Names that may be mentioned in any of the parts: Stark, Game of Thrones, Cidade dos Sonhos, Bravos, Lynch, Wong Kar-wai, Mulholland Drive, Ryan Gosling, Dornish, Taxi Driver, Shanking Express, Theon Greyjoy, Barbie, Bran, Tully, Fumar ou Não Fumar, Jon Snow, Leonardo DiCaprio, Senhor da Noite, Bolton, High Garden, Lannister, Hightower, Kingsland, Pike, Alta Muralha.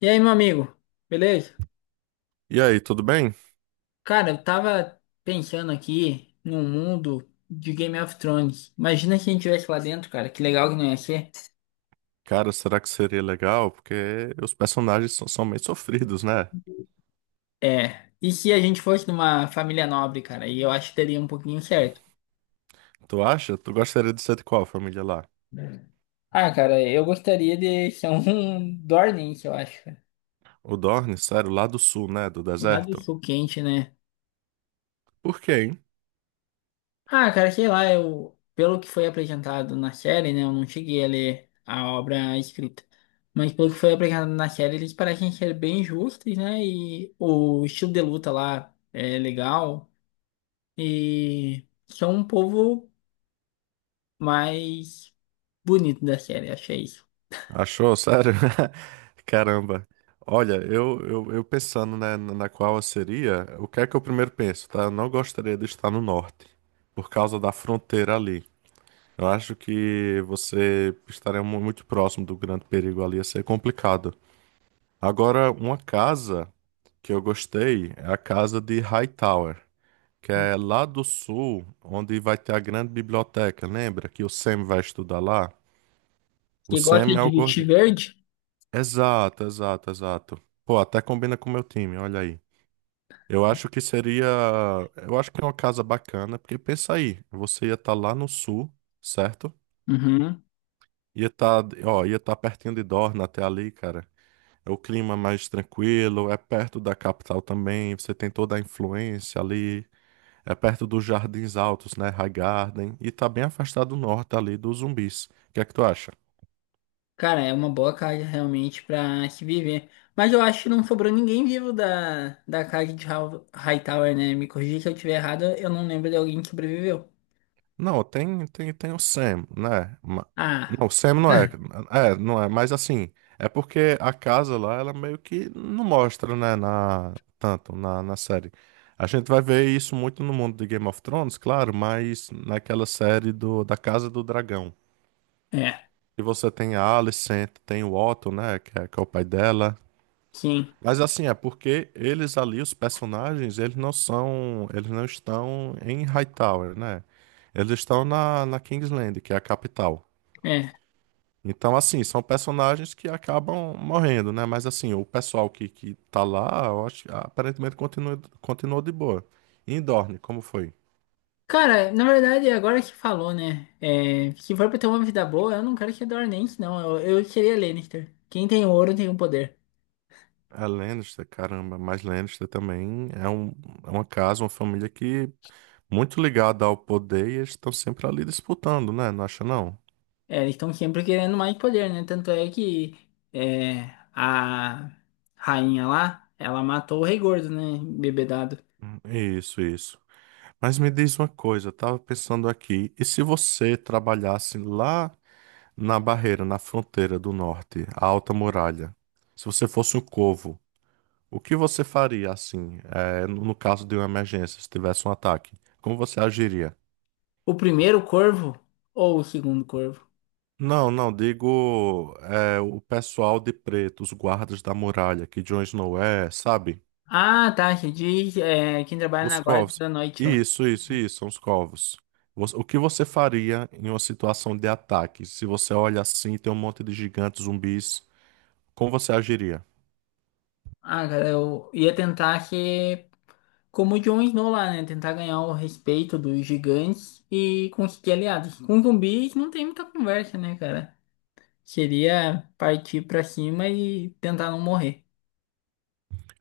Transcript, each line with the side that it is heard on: left: E aí, meu amigo, beleza?
right: E aí, tudo bem?
left: Cara, eu tava pensando aqui num mundo de Game of Thrones. Imagina se a gente tivesse lá dentro, cara, que legal que não ia ser.
right: Cara, será que seria legal? Porque os personagens são meio sofridos, né?
left: É, e se a gente fosse numa família nobre, cara, e eu acho que daria um pouquinho certo.
right: Tu acha? Tu gostaria de ser de qual família lá?
left: Ah, cara, eu gostaria de ser um Dornish, eu acho, cara.
right: O Dorne, sério, lá do sul, né? Do
left: Lá do
right: deserto?
left: sul quente, né?
right: Por quê, hein?
left: Ah, cara, sei lá, eu, pelo que foi apresentado na série, né, eu não cheguei a ler a obra escrita, mas pelo que foi apresentado na série, eles parecem ser bem justos, né, e o estilo de luta lá é legal, e são um povo mais bonito da série, achei isso.
right: Achou? Sério? Caramba. Olha, eu pensando, né, na qual eu seria, o que é que eu primeiro penso, tá? Eu não gostaria de estar no norte, por causa da fronteira ali. Eu acho que você estaria muito próximo do grande perigo ali, ia ser complicado. Agora, uma casa que eu gostei é a casa de Hightower, que é lá do sul, onde vai ter a grande biblioteca, lembra? Que o Sam vai estudar lá. O
left: Que gosta
right: Sam é
left: de
right: o
left: vestir
right: gordinho.
left: verde?
right: Exato, exato, exato. Pô, até combina com o meu time, olha aí. Eu acho que seria. Eu acho que é uma casa bacana, porque pensa aí, você ia estar lá no sul, certo?
left: Uhum.
right: Ia estar, ó, ia estar pertinho de Dorna até ali, cara. É o clima mais tranquilo, é perto da capital também, você tem toda a influência ali. É perto dos Jardins Altos, né? High Garden. E tá bem afastado do norte ali dos zumbis. O que é que tu acha?
left: Cara, é uma boa carga realmente pra se viver. Mas eu acho que não sobrou ninguém vivo da carga de Hightower, né? Me corrija se eu estiver errado, eu não lembro de alguém que sobreviveu.
right: Não, tem o Sam, né? Não,
left: Ah,
right: o Sam não é. É, não é. Mas assim, é porque a casa lá, ela meio que não mostra, né? Tanto na série. A gente vai ver isso muito no mundo de Game of Thrones, claro, mas naquela série da Casa do Dragão.
left: é,
right: E você tem a Alicent, tem o Otto, né? Que é o pai dela.
left: sim,
right: Mas assim, é porque eles ali, os personagens, eles não estão em Hightower, né? Eles estão na Kingsland, que é a capital.
left: é.
right: Então, assim, são personagens que acabam morrendo, né? Mas assim, o pessoal que tá lá, eu acho, aparentemente continuou de boa. E em Dorne, como foi?
left: Cara, na verdade, agora que falou, né? É, se for pra ter uma vida boa, eu não quero que Dornense, não. Eu seria Lannister. Quem tem ouro tem o poder.
right: É Lannister, caramba, mas Lannister também é, um, é uma casa, uma família que muito ligada ao poder e eles estão sempre ali disputando, né? Não acha não?
left: É, eles estão sempre querendo mais poder, né? Tanto é que é, a rainha lá, ela matou o rei gordo, né? Bebedado.
right: Isso, isso. Mas me diz uma coisa, eu tava pensando aqui, e se você trabalhasse lá na barreira, na fronteira do norte, a Alta Muralha, se você fosse um corvo, o que você faria assim, no caso de uma emergência, se tivesse um ataque? Como você agiria?
left: O primeiro corvo ou o segundo corvo?
right: Não, não, digo, o pessoal de preto, os guardas da muralha, que Jon Snow é, sabe?
left: Ah, tá. Você diz é, quem trabalha
right: Os
left: na guarda
right: covos.
left: da noite lá.
right: Isso, são os covos. Você- O que você faria em uma situação de ataque? Se você olha assim e tem um monte de gigantes, zumbis, como você agiria?
left: Ah, cara, eu ia tentar ser como o Jon Snow lá, né? Tentar ganhar o respeito dos gigantes e conseguir aliados. Com zumbis não tem muita conversa, né, cara? Seria partir pra cima e tentar não morrer.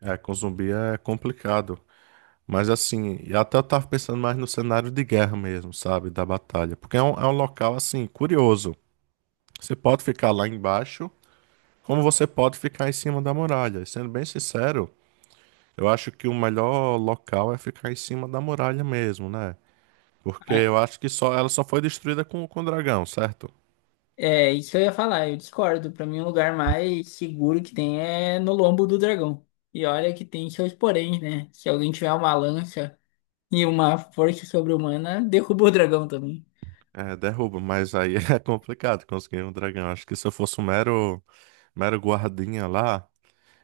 right: É, com zumbi é complicado. Mas assim, e até eu tava pensando mais no cenário de guerra mesmo, sabe? Da batalha. Porque é um local, assim, curioso. Você pode ficar lá embaixo, como você pode ficar em cima da muralha. E sendo bem sincero, eu acho que o melhor local é ficar em cima da muralha mesmo, né? Porque
left: Ah,
right: eu acho que só ela só foi destruída com o dragão, certo?
left: é, isso eu ia falar, eu discordo. Pra mim, o lugar mais seguro que tem é no lombo do dragão. E olha que tem seus poréns, né? Se alguém tiver uma lança. E uma força sobre-humana derrubou o dragão também.
right: É, derruba, mas aí é complicado conseguir um dragão. Acho que se eu fosse um mero, mero guardinha lá,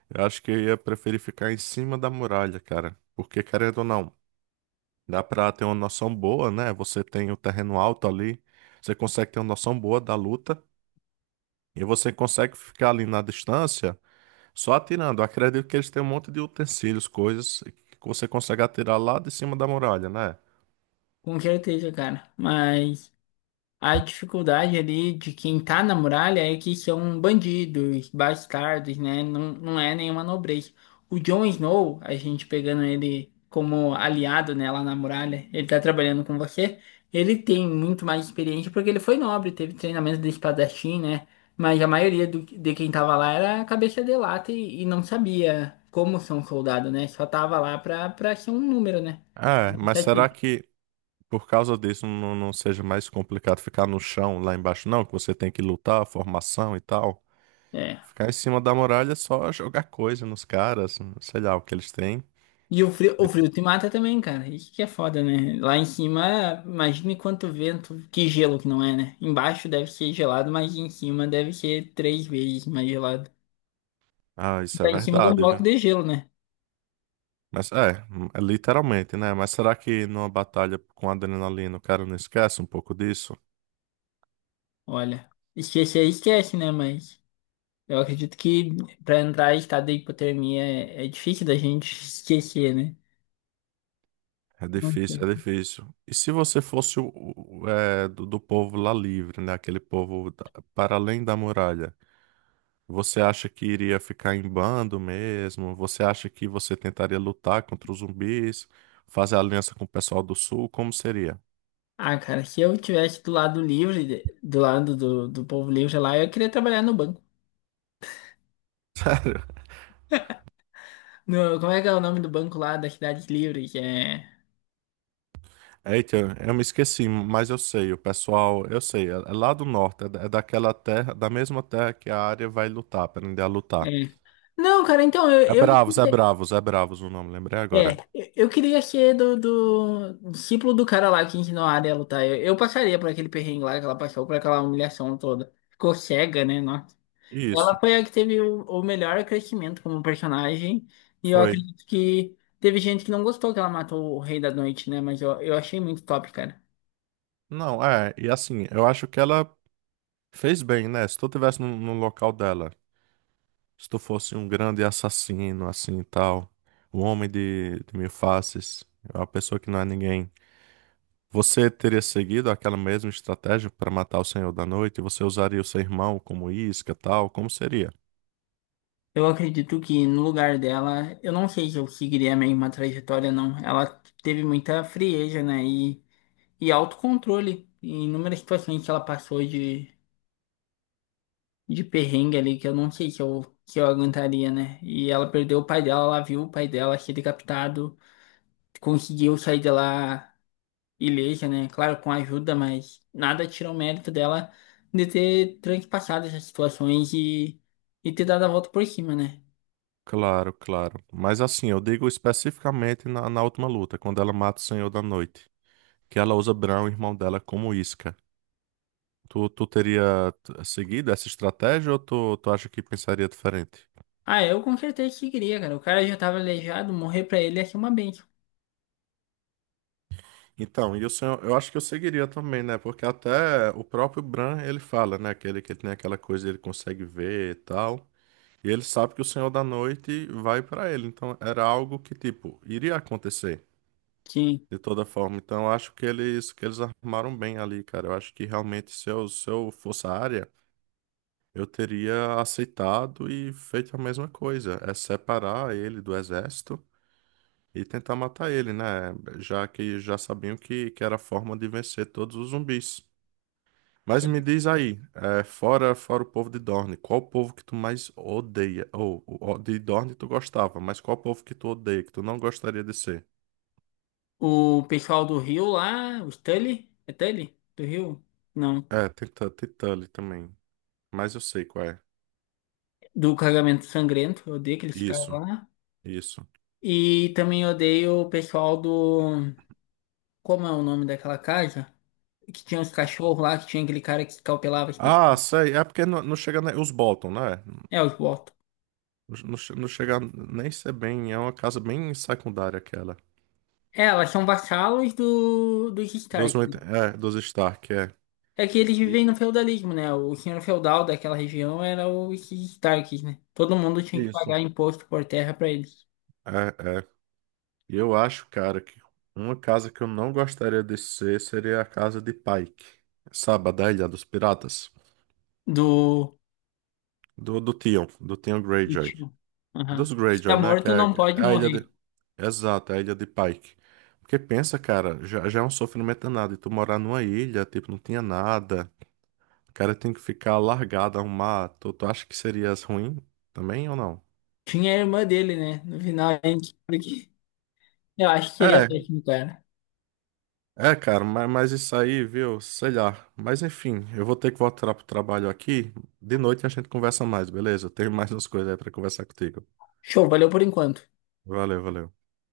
right: eu acho que eu ia preferir ficar em cima da muralha, cara. Porque, querendo ou não, dá pra ter uma noção boa, né? Você tem o terreno alto ali, você consegue ter uma noção boa da luta, e você consegue ficar ali na distância só atirando. Eu acredito que eles têm um monte de utensílios, coisas que você consegue atirar lá de cima da muralha, né?
left: Com certeza, cara. Mas. A dificuldade ali de quem tá na muralha é que são bandidos, bastardos, né? Não, não é nenhuma nobreza. O Jon Snow, a gente pegando ele como aliado, né, lá na muralha, ele tá trabalhando com você, ele tem muito mais experiência porque ele foi nobre, teve treinamento de espadachim, né? Mas a maioria de quem tava lá era cabeça de lata e não sabia como ser um soldado, né? Só tava lá pra ser um número, né?
right: É, mas será
left: Estatística.
right: que por causa disso não seja mais complicado ficar no chão lá embaixo, não, que você tem que lutar, formação e tal.
left: É.
right: Ficar em cima da muralha é só jogar coisa nos caras, sei lá o que eles têm.
left: E o
right: E-
left: frio te mata também, cara. Isso que é foda, né? Lá em cima, imagine quanto vento, que gelo que não é, né? Embaixo deve ser gelado, mas em cima deve ser três vezes mais gelado.
right: Ah,
left: E
right: isso é
left: tá em cima de um
right: verdade, viu?
left: bloco de gelo, né?
right: Mas é, é literalmente, né? Mas será que numa batalha com adrenalina o cara não esquece um pouco disso?
left: Olha, esquecer esquece, né? Mas eu acredito que pra entrar em estado de hipotermia é, é difícil da gente esquecer, né?
right: É
left: Não
right: difícil,
left: sei.
right: é difícil. E se você fosse o, do povo lá livre, né? Aquele povo para além da muralha? Você acha que iria ficar em bando mesmo? Você acha que você tentaria lutar contra os zumbis, fazer aliança com o pessoal do sul? Como seria?
left: Ah, cara, se eu tivesse do lado livre, do lado do povo livre lá, eu queria trabalhar no banco. No, como é que é o nome do banco lá das cidades livres é.
right: Eita, eu me esqueci, mas eu sei, o pessoal, eu sei, é lá do norte, é daquela terra, da mesma terra que a área vai lutar, aprender a lutar.
left: É. Não, cara, então,
right: É Bravos, é Bravos o nome, lembrei agora.
left: é, eu queria ser do discípulo do cara lá que ensinou a área a lutar. Eu passaria por aquele perrengue lá que ela passou, por aquela humilhação toda. Ficou cega, né? Nossa.
right: Isso,
left: Ela foi a que teve o melhor crescimento como personagem. E eu
right: foi.
left: acredito que teve gente que não gostou que ela matou o Rei da Noite, né? Mas eu achei muito top, cara.
right: Não, é, e assim, eu acho que ela fez bem, né? Se tu tivesse no local dela, se tu fosse um grande assassino, assim e tal, um homem de mil faces, uma pessoa que não é ninguém, você teria seguido aquela mesma estratégia para matar o Senhor da Noite? Você usaria o seu irmão como isca, tal? Como seria?
left: Eu acredito que no lugar dela, eu não sei se eu seguiria a mesma trajetória, não. Ela teve muita frieza, né? E. E autocontrole. Em inúmeras situações que ela passou de perrengue ali, que eu não sei se eu aguentaria, né? E ela perdeu o pai dela, ela viu o pai dela ser decapitado, conseguiu sair de lá ilesa, né? Claro, com ajuda, mas nada tira o mérito dela de ter transpassado essas situações e ter dado a volta por cima, né?
right: Claro, claro. Mas assim, eu digo especificamente na última luta, quando ela mata o Senhor da Noite, que ela usa Bran, o irmão dela, como isca. Tu teria seguido essa estratégia ou tu acha que pensaria diferente?
left: Ah, eu com certeza seguiria, cara. O cara já tava aleijado, morrer pra ele ia ser uma bênção.
right: Então, e o senhor, eu acho que eu seguiria também, né? Porque até o próprio Bran, ele fala, né? Aquele que ele tem aquela coisa, ele consegue ver e tal. E ele sabe que o Senhor da Noite vai pra ele. Então, era algo que, tipo, iria acontecer
left: Sim.
right: de toda forma. Então, eu acho que eles armaram bem ali, cara. Eu acho que realmente se eu fosse a área, eu teria aceitado e feito a mesma coisa. É separar ele do exército e tentar matar ele, né? Já que já sabiam que era a forma de vencer todos os zumbis. Mas me diz aí, é, fora o povo de Dorne, qual o povo que tu mais odeia? Ou de Dorne tu gostava, mas qual o povo que tu odeia, que tu não gostaria de ser?
left: O pessoal do Rio lá, o Tully, é Tully? Do Rio? Não.
right: É, tem, tem Tully também, mas eu sei qual é.
left: Do carregamento Sangrento, eu odeio aqueles caras
right: Isso,
left: lá.
right: isso.
left: E também odeio o pessoal do. Como é o nome daquela casa? Que tinha os cachorros lá, que tinha aquele cara que escalpelava as pessoas.
right: Ah, sei, é porque não, não chega nem... Os Bolton, né?
left: É, os Bolton.
right: Não, não chega nem ser bem, é uma casa bem secundária aquela.
left: É, elas são vassalos dos
right: Dos,
left: Stark, né?
right: Dos Stark, é.
left: É que eles
right: I-
left: vivem no feudalismo, né? O senhor feudal daquela região era os Starks, né? Todo mundo tinha que
right: Isso.
left: pagar imposto por terra pra eles.
right: É, é. E eu acho, cara, que uma casa que eu não gostaria de ser seria a casa de Pike. Sabe, a da Ilha dos Piratas?
left: Do
right: Do Theon Greyjoy.
left: Ritmo. Aham.
right: Dos
left: Se tá
right: Greyjoy, né?
left: morto, não
right: Que é
left: pode
right: a ilha de...
left: morrer.
right: Exato, é a ilha de Pike. Porque pensa, cara, já é um sofrimento danado. E tu morar numa ilha, tipo, não tinha nada. O cara tem que ficar largado ao mar. Tu acha que seria ruim também ou não?
left: Tinha a irmã dele, né? No final, a gente. Porque eu acho que seria
right: É,
left: péssimo, cara.
right: É, cara, mas isso aí, viu? Sei lá. Mas enfim, eu vou ter que voltar pro trabalho aqui. De noite a gente conversa mais, beleza? Eu tenho mais umas coisas aí pra conversar contigo.
left: Show, valeu por enquanto.
right: Valeu, valeu.